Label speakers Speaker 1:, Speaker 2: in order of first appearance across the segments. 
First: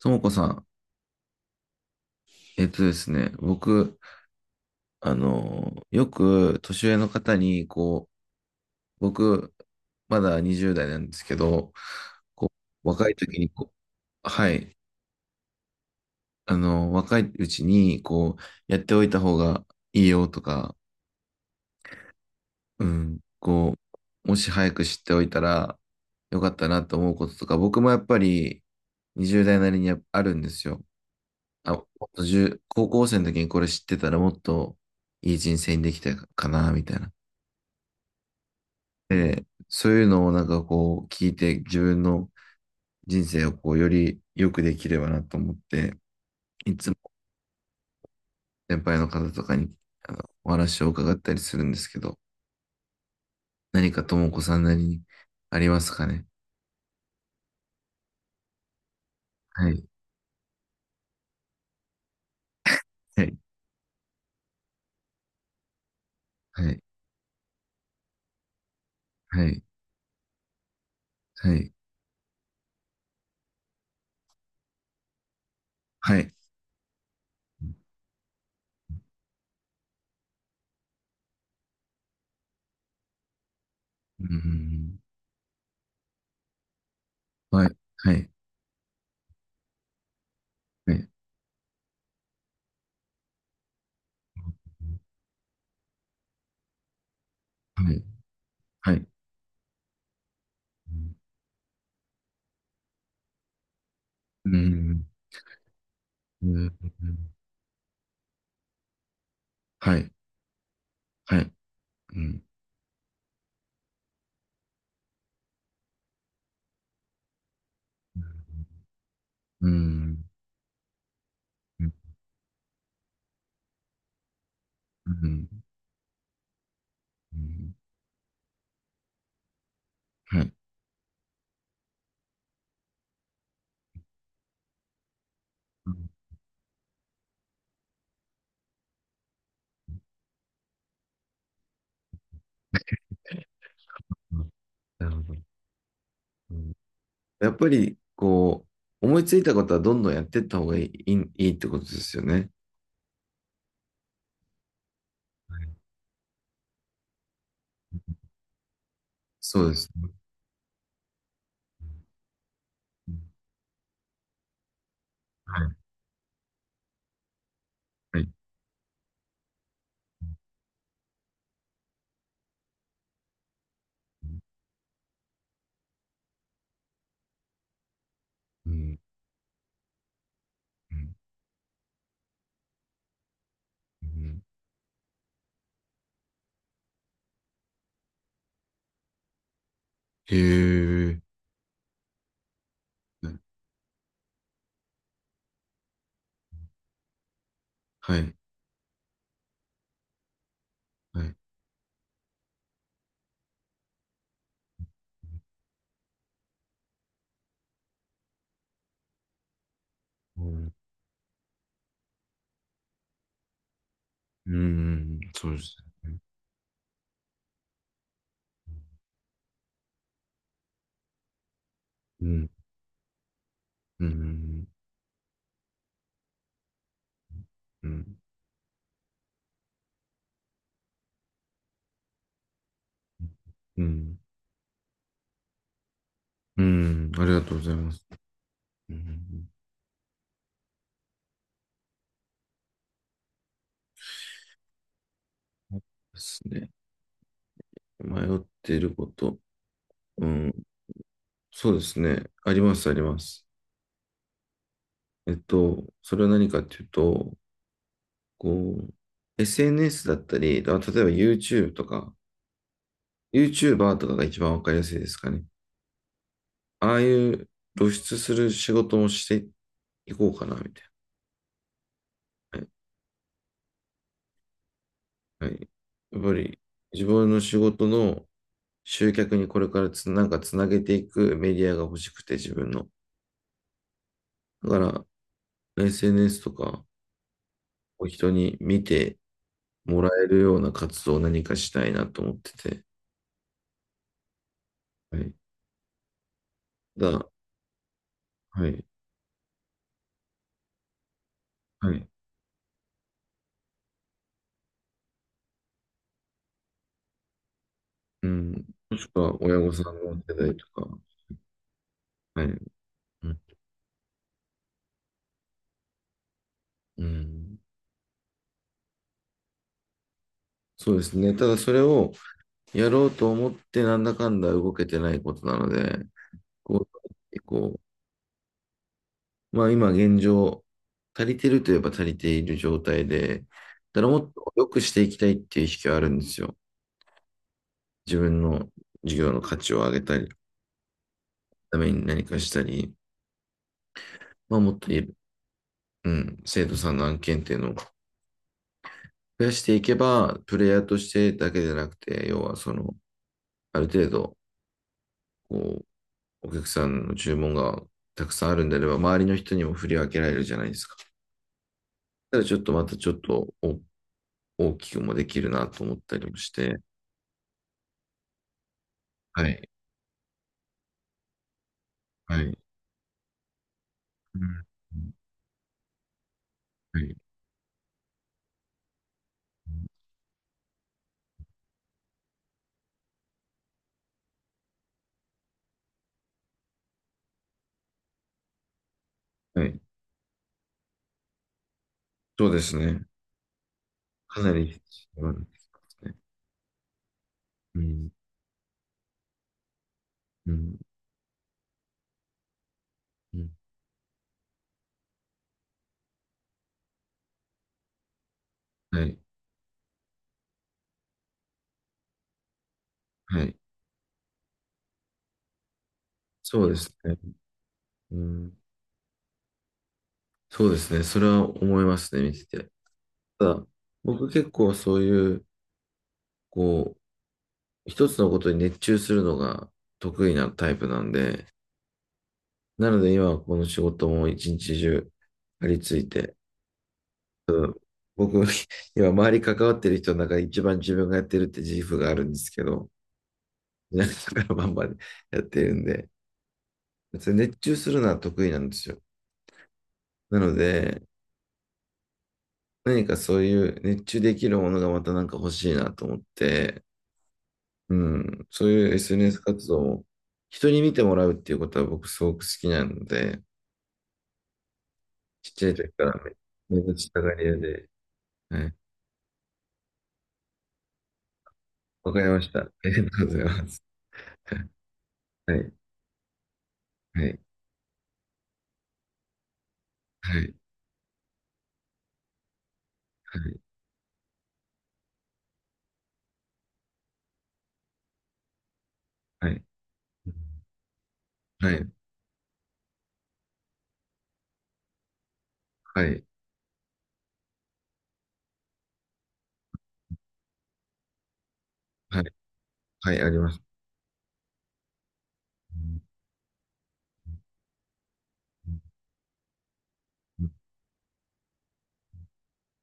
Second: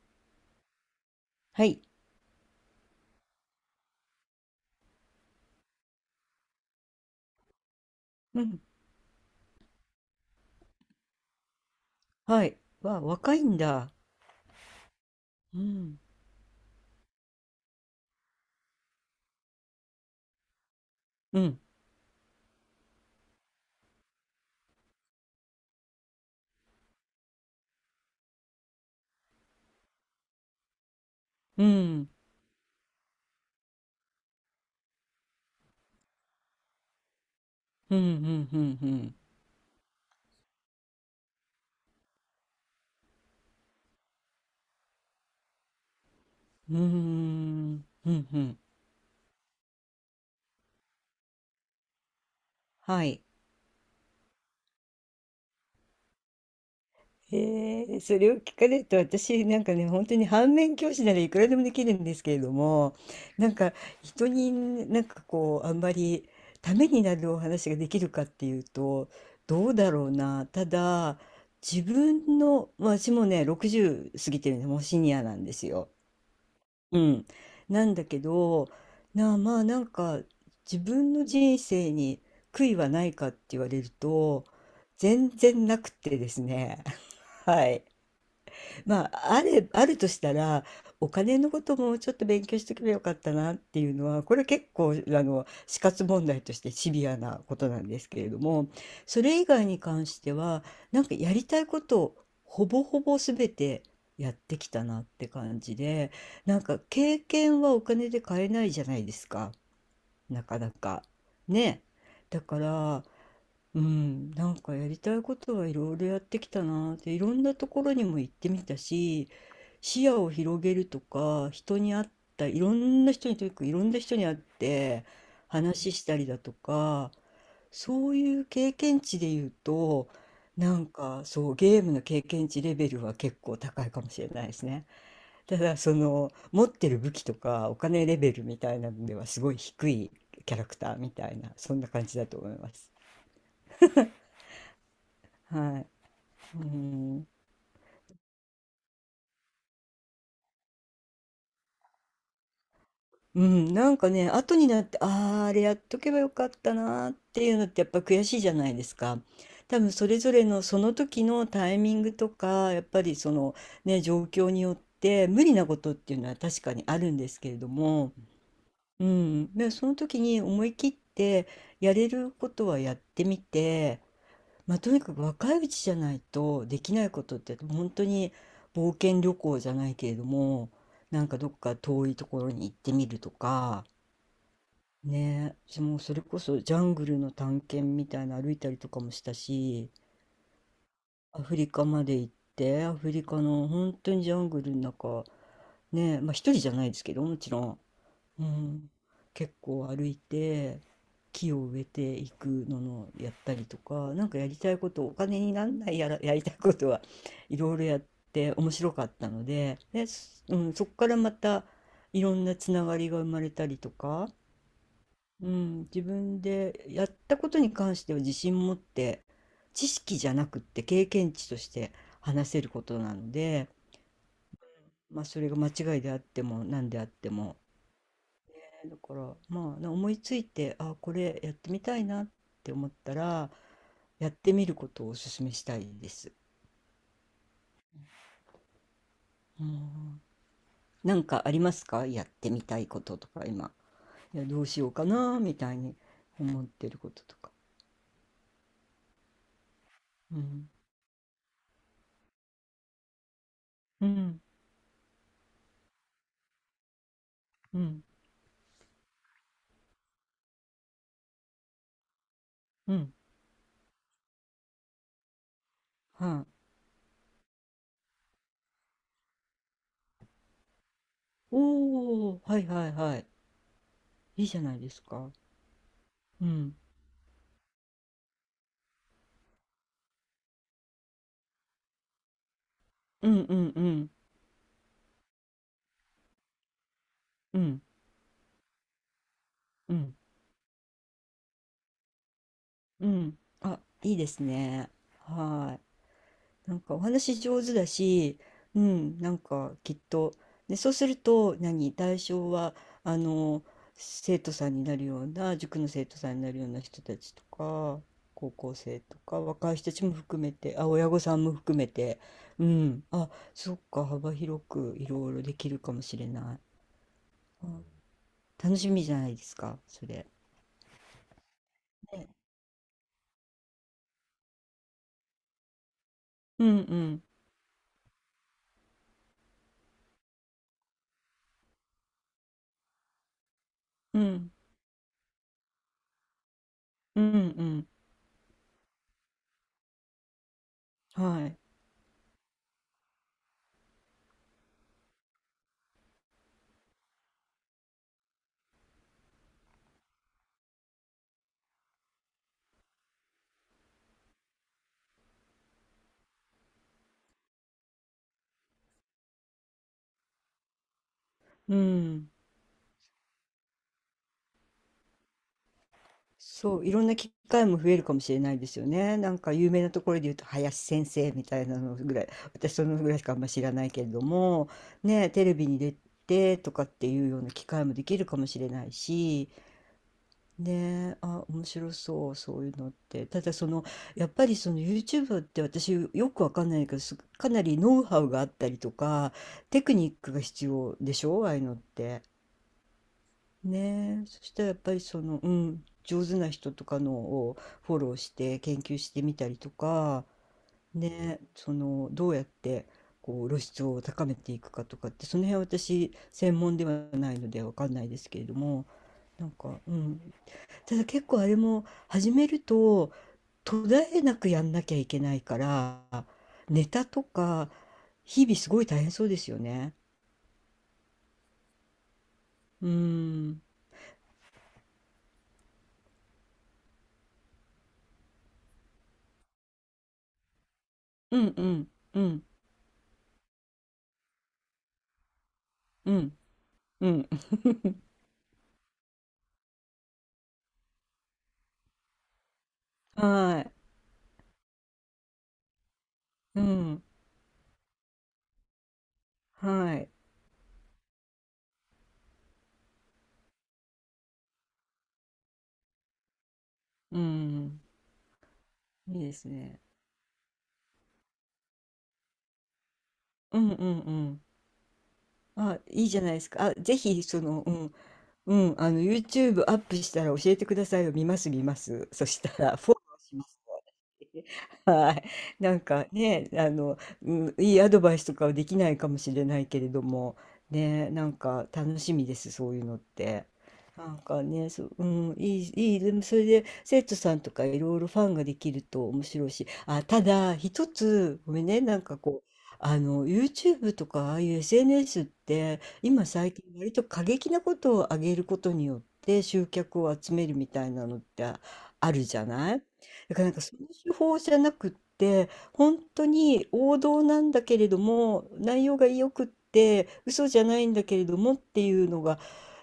Speaker 1: ともこさん、
Speaker 2: はい。
Speaker 1: えっとですね、僕、よく年上の方に、こ
Speaker 2: うん。
Speaker 1: う、僕、まだ20代なんですけど、
Speaker 2: は
Speaker 1: こ
Speaker 2: い。
Speaker 1: う、
Speaker 2: わ、
Speaker 1: 若い
Speaker 2: 若
Speaker 1: 時
Speaker 2: い
Speaker 1: に
Speaker 2: ん
Speaker 1: こ
Speaker 2: だ。
Speaker 1: う、はい、
Speaker 2: うん。
Speaker 1: 若いうちに、こう、やっておいた方がいいよとか、
Speaker 2: うん。
Speaker 1: うん、こう、もし早く知っておいたらよかったなと思うこととか、僕もやっぱり20代なりにやっぱあるんですよ。
Speaker 2: う
Speaker 1: あ、も
Speaker 2: ん。
Speaker 1: っと高校生の時にこれ知ってたら、もっといい人生にできたかな、みたいな。
Speaker 2: うん。うん。うん。
Speaker 1: で、そういうのをなんかこう聞いて自分の人生をこうより良くできればなと思って、い
Speaker 2: う
Speaker 1: つも
Speaker 2: ん。うん。うん。
Speaker 1: 先輩の方とかにあのお話を伺ったりするんですけど、
Speaker 2: はい。
Speaker 1: 何かともこさんなりにありますかね？
Speaker 2: へえ、それを聞かれると私なん
Speaker 1: は
Speaker 2: か
Speaker 1: い、
Speaker 2: ね、本当に反面教師ならいくらでもできるんですけれども、
Speaker 1: はい、
Speaker 2: なんか人になんかこう、あんまり
Speaker 1: は
Speaker 2: た
Speaker 1: い、
Speaker 2: めになるお話ができるかっていうと、
Speaker 1: はい、
Speaker 2: どうだろうな。ただ、
Speaker 1: はい、
Speaker 2: 自分の、まあ私もね、60過ぎてるのもうシニアなんですよ。
Speaker 1: はい、
Speaker 2: うん。なんだけど、なあ、まあなんか自分の人生に悔いはないかって言われる
Speaker 1: う
Speaker 2: と、
Speaker 1: ん、
Speaker 2: 全然なくてですね。
Speaker 1: は
Speaker 2: は
Speaker 1: い、
Speaker 2: い。
Speaker 1: はい、
Speaker 2: まあ、あれ、あるとしたら、
Speaker 1: はい、
Speaker 2: お金のこともちょっと勉強しておけばよかったなっていうのは、これ結構、死活問題としてシビアなことなん
Speaker 1: は
Speaker 2: で
Speaker 1: い、
Speaker 2: すけれども、
Speaker 1: はい、う
Speaker 2: それ以外に関しては、なんかやりたいことをほぼほぼ全てやってきたな
Speaker 1: ん、
Speaker 2: って感じで、
Speaker 1: う
Speaker 2: なん
Speaker 1: ん、
Speaker 2: か経験はお金で買えないじゃないですか、
Speaker 1: はい、
Speaker 2: なかなか。
Speaker 1: はい。
Speaker 2: ね。
Speaker 1: う
Speaker 2: だ
Speaker 1: ん、
Speaker 2: から、うん、なんかやりたいことはいろいろやってきたなーって、いろんなところにも行ってみたし、
Speaker 1: う
Speaker 2: 視野
Speaker 1: ん、
Speaker 2: を広げるとか、人
Speaker 1: うん、
Speaker 2: に会ったいろんな人に、とにかくいろんな人に会って
Speaker 1: うん、
Speaker 2: 話したりだとか、
Speaker 1: うん、
Speaker 2: そういう経験値で言うと、
Speaker 1: はい。
Speaker 2: なんかそう、ゲームの経験値レベルは結構高いかもしれないですね。ただ、
Speaker 1: う
Speaker 2: そ
Speaker 1: ん、
Speaker 2: の持ってる武器とかお金レベルみたいなのではすごい低いキャラクターみたいな、そんな感じだと思います。
Speaker 1: うん、なるほど。
Speaker 2: はい。
Speaker 1: う
Speaker 2: う
Speaker 1: ん、
Speaker 2: ん、
Speaker 1: やっぱり、こう、思いついたことはどんどんやっていった方がいい、いいいいってことですよね。
Speaker 2: うん、なんかね、後になって、ああ、あ
Speaker 1: は
Speaker 2: れ
Speaker 1: い、
Speaker 2: やっとけばよかったなーっていうのってやっぱ悔しいじゃないですか。
Speaker 1: そうで
Speaker 2: 多
Speaker 1: す
Speaker 2: 分そ
Speaker 1: ね。
Speaker 2: れぞれのその時のタイミングとか、やっぱ
Speaker 1: う
Speaker 2: り
Speaker 1: ん、
Speaker 2: そのね、状況によって無理
Speaker 1: は
Speaker 2: な
Speaker 1: い、
Speaker 2: ことっていうのは確かにあるんですけれども、
Speaker 1: はい。
Speaker 2: うん、でその時に思い切ってやれることはやってみて、まあ、とにかく若いうちじゃないとできないことって本当に、
Speaker 1: う
Speaker 2: 冒
Speaker 1: ん、
Speaker 2: 険旅行じゃないけれども、
Speaker 1: うん、
Speaker 2: なんかどっか遠いところに行ってみるとか
Speaker 1: うん、
Speaker 2: ね、もうそれこそジャングルの探検みたいな、歩いたりとかもしたし、
Speaker 1: へえ、
Speaker 2: アフリカまで行って、アフリカの本当にジャングルの中、ね、まあ一人じゃないですけどもちろん、
Speaker 1: はい、
Speaker 2: うん、結構歩いて、
Speaker 1: はい。
Speaker 2: 木を植えていくののやったりとか、なんかやりたいことお金になんないやら、やりたいことはいろいろやって面白かったので、で、
Speaker 1: う
Speaker 2: う
Speaker 1: ん、
Speaker 2: ん、そこからまたいろんなつながりが生まれたりとか、
Speaker 1: うん、そ
Speaker 2: う
Speaker 1: うです
Speaker 2: ん、自
Speaker 1: ね。
Speaker 2: 分でやったことに関しては自信持って、知識じゃなくって経験値として
Speaker 1: うん、
Speaker 2: 話せることなので、
Speaker 1: うん、
Speaker 2: まあ、それが間違いであっても何であっても。
Speaker 1: うん、
Speaker 2: だから、まあ、思いついて、あ、これやってみたいなって思ったら、
Speaker 1: うん、うん、
Speaker 2: やってみることをお勧めしたいです。
Speaker 1: うん、ありがとうございます。うん、
Speaker 2: うん、なんかありますか、やってみたいこととか今、いやどうしようかなみた
Speaker 1: そ
Speaker 2: い
Speaker 1: うで
Speaker 2: に
Speaker 1: す
Speaker 2: 思っ
Speaker 1: ね。
Speaker 2: てることとか。
Speaker 1: 迷っていること。う
Speaker 2: う
Speaker 1: ん、
Speaker 2: ん、
Speaker 1: そうですね。あります、あります。
Speaker 2: うん、
Speaker 1: それは何かっていうと、
Speaker 2: うん、
Speaker 1: こう、SNS だったり、あ、例えば YouTube とか、
Speaker 2: うん、
Speaker 1: YouTuber とかが一番わかりやすいですかね。
Speaker 2: はい、
Speaker 1: ああいう露出する仕事もしていこうかな、みたい
Speaker 2: おお、
Speaker 1: な。
Speaker 2: は
Speaker 1: は
Speaker 2: い、
Speaker 1: い。
Speaker 2: はい、はい、いいじゃないですか。
Speaker 1: はい、やっぱ
Speaker 2: う
Speaker 1: り、
Speaker 2: ん、
Speaker 1: 自分の仕事の集客にこれからなんかつなげていくメディアが欲しくて、自分の。
Speaker 2: うん、うん、うん、
Speaker 1: だから、SNS とか、
Speaker 2: うん、
Speaker 1: を人に見て
Speaker 2: う
Speaker 1: もら
Speaker 2: ん、
Speaker 1: えるような活動を何かしたいなと思ってて。
Speaker 2: うん、あ、いいですね。
Speaker 1: はい。
Speaker 2: はい。なんかお
Speaker 1: だ、
Speaker 2: 話上手だし、
Speaker 1: は
Speaker 2: う
Speaker 1: い。
Speaker 2: ん、なんかきっと、で、そうすると、
Speaker 1: は
Speaker 2: 何、
Speaker 1: い。
Speaker 2: 対象は、あの、生徒さんになるような、塾の生徒さんになるような人たちとか、
Speaker 1: う
Speaker 2: 高
Speaker 1: ん。
Speaker 2: 校
Speaker 1: も
Speaker 2: 生
Speaker 1: し
Speaker 2: と
Speaker 1: くは
Speaker 2: か、
Speaker 1: 親御
Speaker 2: 若い
Speaker 1: さ
Speaker 2: 人た
Speaker 1: ん
Speaker 2: ちも
Speaker 1: の世
Speaker 2: 含め
Speaker 1: 代と
Speaker 2: て、
Speaker 1: か。
Speaker 2: あ、親御さんも含めて、
Speaker 1: はい。
Speaker 2: う
Speaker 1: う
Speaker 2: ん、あ、
Speaker 1: ん。
Speaker 2: そっか、幅広くいろいろできるかもしれない。
Speaker 1: うん、
Speaker 2: あ、楽しみじゃないですか、それ。
Speaker 1: そうですね。ただそれを
Speaker 2: ね、
Speaker 1: やろうと思ってなんだかんだ動けてないことなので、
Speaker 2: うん、う
Speaker 1: こ
Speaker 2: ん、
Speaker 1: う、こう、まあ今現状、足りてるといえば足りている状態で、ただも
Speaker 2: う
Speaker 1: っ
Speaker 2: ん、
Speaker 1: と良くしていきたいっていう意識はあるんですよ。
Speaker 2: うん、うん、
Speaker 1: 自分の事業の価値を上げたり、
Speaker 2: はい、
Speaker 1: ために何かしたり、まあもっというん、生徒さんの案件っていうのを増やしていけば、プレイヤーとしてだけでなくて、要はその、ある程度、こう、お客さんの注文がたくさんあるんであれば、周りの人にも振り分けられるじゃないですか。
Speaker 2: うん。
Speaker 1: ただちょっとまたちょっと大きくもできるなと思ったりもして、
Speaker 2: そう、いろんな機会も増えるかもしれないですよね。なん
Speaker 1: は
Speaker 2: か
Speaker 1: い、
Speaker 2: 有名なところで言うと林先生みたいなのぐらい、
Speaker 1: はい、
Speaker 2: 私そのぐらいしかあんま知らないけれど
Speaker 1: うん、
Speaker 2: も、ね、テレビに出てとかっ
Speaker 1: は
Speaker 2: て
Speaker 1: い、
Speaker 2: いうような機会もできるかもしれないし、ね、あ、面白そう、そういうのって。ただその、やっぱりその YouTube って私よくわかんないけど、かなりノウハウがあったりとか、
Speaker 1: はい、
Speaker 2: テクニックが必要でしょ、ああいうのって。
Speaker 1: そうですね。
Speaker 2: ねえ、
Speaker 1: か
Speaker 2: そし
Speaker 1: な
Speaker 2: た
Speaker 1: り
Speaker 2: らやっ
Speaker 1: 必
Speaker 2: ぱりそ
Speaker 1: 要な
Speaker 2: の、
Speaker 1: ん
Speaker 2: う
Speaker 1: で
Speaker 2: ん、
Speaker 1: すね。
Speaker 2: 上手な人とかのを
Speaker 1: う
Speaker 2: フォ
Speaker 1: ん、
Speaker 2: ローして研究してみたりとか、
Speaker 1: うん、
Speaker 2: ねえ、そのどうやって
Speaker 1: う
Speaker 2: こう
Speaker 1: ん、
Speaker 2: 露出を高めていくかとかって、その辺は私専門ではないのでわかんないですけれども、
Speaker 1: はい、
Speaker 2: なんか、うん、ただ結構あれも始めると
Speaker 1: はい、
Speaker 2: 途絶えなくやんなきゃいけないから、
Speaker 1: そうで
Speaker 2: ネ
Speaker 1: す
Speaker 2: タ
Speaker 1: ね。
Speaker 2: とか
Speaker 1: う
Speaker 2: 日
Speaker 1: ん、
Speaker 2: 々すごい大変そうですよね。
Speaker 1: そうですね。それは思いますね、見てて。
Speaker 2: う
Speaker 1: た
Speaker 2: ん、
Speaker 1: だ、僕結構そういう、こう、一つのことに熱中するのが得意なタイプなん
Speaker 2: う
Speaker 1: で、
Speaker 2: ん、うん、うん、
Speaker 1: なので今はこの仕事も一日中張り付い
Speaker 2: う
Speaker 1: て、
Speaker 2: ん、うん、
Speaker 1: 僕、今周り関わってる人の中で一番自分がやってるって自負があるんですけど、
Speaker 2: はい。
Speaker 1: 皆さんからバンバンやってるんで、
Speaker 2: うん。
Speaker 1: 別に熱中するのは得意なんですよ。
Speaker 2: はい。
Speaker 1: なので、何かそういう熱中できるものがまたなんか欲しいなと思って、
Speaker 2: うん。
Speaker 1: うん、そういう
Speaker 2: いいで
Speaker 1: SNS
Speaker 2: す
Speaker 1: 活動
Speaker 2: ね。
Speaker 1: を人に見てもらうっていうことは僕すごく好きなので、
Speaker 2: うん、うん、うん。
Speaker 1: ちっちゃい
Speaker 2: あ、
Speaker 1: 時か
Speaker 2: いいじ
Speaker 1: ら
Speaker 2: ゃないですか。あ、
Speaker 1: 目立
Speaker 2: ぜ
Speaker 1: ちた
Speaker 2: ひ、
Speaker 1: が
Speaker 2: そ
Speaker 1: り屋
Speaker 2: の、う
Speaker 1: で、
Speaker 2: ん、う
Speaker 1: はい。
Speaker 2: ん、YouTube アップしたら教えてくださいよ。見ます、見ます。
Speaker 1: わか
Speaker 2: そ
Speaker 1: り
Speaker 2: し
Speaker 1: ま
Speaker 2: た
Speaker 1: した。あ
Speaker 2: ら、フ
Speaker 1: り
Speaker 2: ォロ
Speaker 1: が
Speaker 2: ー
Speaker 1: とうご
Speaker 2: し
Speaker 1: ざ
Speaker 2: ま
Speaker 1: い
Speaker 2: す。
Speaker 1: ます。
Speaker 2: はい。
Speaker 1: はい、はい、
Speaker 2: なんかね、うん、いいアドバイスとかはできないかもしれないけれども、
Speaker 1: はい、
Speaker 2: ね、なんか楽しみです、そういうのっ
Speaker 1: は
Speaker 2: て。
Speaker 1: い、
Speaker 2: なんかね、そう、うん、いい、いい、でもそれで生徒さんとかいろいろファンができると面白
Speaker 1: は
Speaker 2: い
Speaker 1: い、
Speaker 2: し、あ、ただ一つ、ごめん
Speaker 1: は
Speaker 2: ね、
Speaker 1: い、
Speaker 2: なんかこう、YouTube とかああいう SNS って
Speaker 1: はい、
Speaker 2: 今最近割と過激なことを上げることによって集客を集めるみたいなのってあ
Speaker 1: はい、
Speaker 2: るじゃない。
Speaker 1: はい、あ
Speaker 2: だ
Speaker 1: り
Speaker 2: からな
Speaker 1: ま
Speaker 2: ん
Speaker 1: す。
Speaker 2: かその手法じゃなくって、本当に王道なんだけれども、内容が良くって、嘘じゃないんだけれどもっていうのが、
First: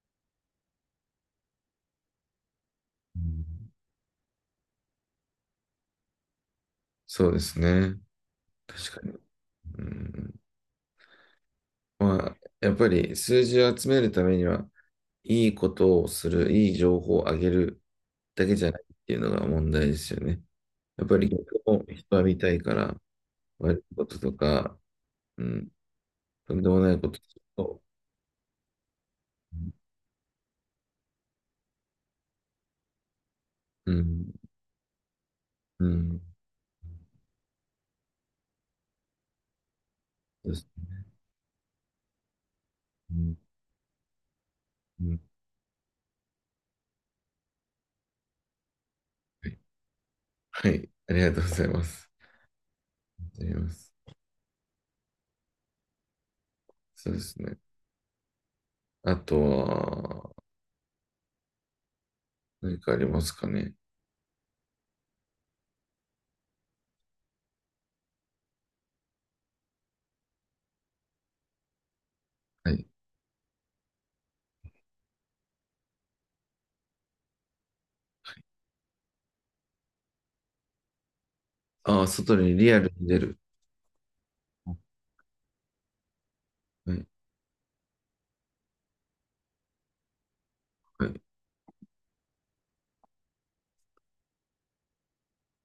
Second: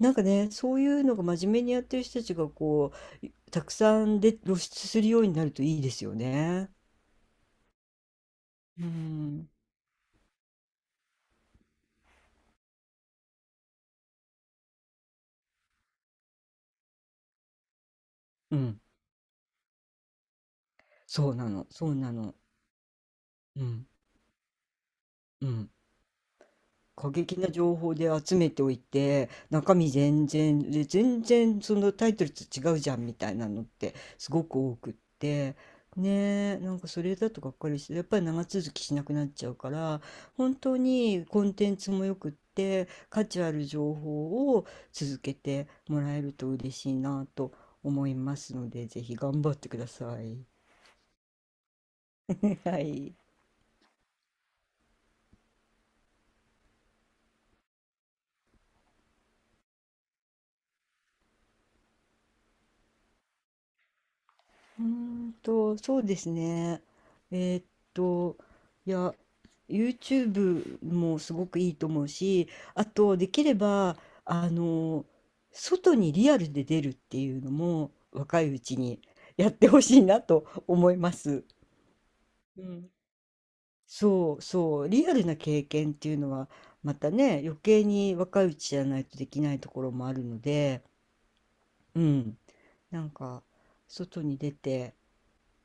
Speaker 2: なんかね、そういうのが真面目にやってる人たちがこ
Speaker 1: う
Speaker 2: う、
Speaker 1: ん、
Speaker 2: たくさんで露出するようになるといいですよね。
Speaker 1: そうですね。
Speaker 2: う
Speaker 1: 確かに。
Speaker 2: ん。
Speaker 1: うん、まあ、やっぱり数字を集めるためには、いいことをする、いい情報をあげるだけ
Speaker 2: う
Speaker 1: じゃな
Speaker 2: ん。
Speaker 1: いっていうのが問題ですよね。やっぱり
Speaker 2: そうな
Speaker 1: 逆
Speaker 2: の、
Speaker 1: も
Speaker 2: そうな
Speaker 1: 人は
Speaker 2: の。
Speaker 1: 見たいから、
Speaker 2: う
Speaker 1: 悪
Speaker 2: ん。
Speaker 1: いこととか、う
Speaker 2: うん。
Speaker 1: ん、とんでもないこ
Speaker 2: 過
Speaker 1: とす
Speaker 2: 激
Speaker 1: る
Speaker 2: な情
Speaker 1: と、
Speaker 2: 報で集めておいて、中身全然で、全然そのタイトルと違うじゃんみたいなのっ
Speaker 1: う
Speaker 2: て
Speaker 1: ん、
Speaker 2: すごく多くって、
Speaker 1: うん、
Speaker 2: ねえ、なんかそれだとがっかりして、やっぱり長続きしなくなっちゃうから、
Speaker 1: そう
Speaker 2: 本
Speaker 1: です
Speaker 2: 当
Speaker 1: ね、
Speaker 2: にコンテンツもよくって
Speaker 1: う
Speaker 2: 価
Speaker 1: ん、
Speaker 2: 値ある情報を
Speaker 1: う
Speaker 2: 続
Speaker 1: ん、
Speaker 2: けてもらえると嬉しいなと思いますので、ぜひ頑
Speaker 1: は
Speaker 2: 張っ
Speaker 1: い、
Speaker 2: てください。
Speaker 1: はい、ありがとうございます。
Speaker 2: はい。
Speaker 1: ありがとうございます。そうですね。あとは、何かありますかね。
Speaker 2: うーそうですね。えーっと、いや、YouTube もすごくいいと思うし、
Speaker 1: は
Speaker 2: あ
Speaker 1: い。
Speaker 2: と、できれば、あの、外にリアルで出るっていうのも、若いうちにやってほしいなと思います。
Speaker 1: ああ、外に
Speaker 2: う
Speaker 1: リアル
Speaker 2: ん。
Speaker 1: に出る。
Speaker 2: そうそう、リアルな経験っていうのは、
Speaker 1: は
Speaker 2: ま
Speaker 1: い。
Speaker 2: たね、余計に若いうちじゃないとできないところもあるので、
Speaker 1: はい。
Speaker 2: うん。なんか、外に出て、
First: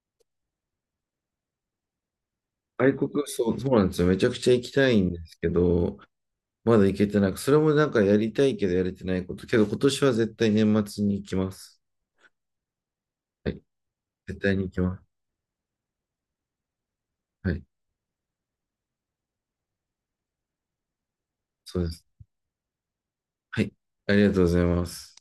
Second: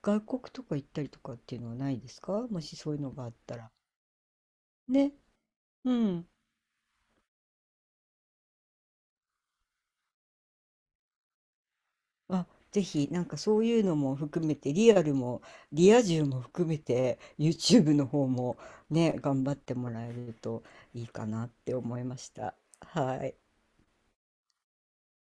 Speaker 2: 外国とか行ったりとかっていうのはないですか？もしそ
Speaker 1: 外
Speaker 2: ういうの
Speaker 1: 国、
Speaker 2: があっ
Speaker 1: そ
Speaker 2: た
Speaker 1: う、そ
Speaker 2: ら。
Speaker 1: うなんですよ。めちゃくちゃ行きたいん
Speaker 2: ね、
Speaker 1: ですけ
Speaker 2: う
Speaker 1: ど、
Speaker 2: ん。
Speaker 1: まだ行けてなく、それもなんかやりたいけどやれてないこと。けど今年は絶対年末に行きます。
Speaker 2: あ、ぜひ、なんか
Speaker 1: はい。
Speaker 2: そういうのも
Speaker 1: 絶
Speaker 2: 含め
Speaker 1: 対に行
Speaker 2: て、
Speaker 1: き
Speaker 2: リ
Speaker 1: ま
Speaker 2: ア
Speaker 1: す。
Speaker 2: ルもリア充も含めて、
Speaker 1: はい。
Speaker 2: YouTube の方もね、頑張ってもらえるといいかなって
Speaker 1: そうで
Speaker 2: 思い
Speaker 1: す。
Speaker 2: ました。はい。
Speaker 1: はい。ありがとうございます。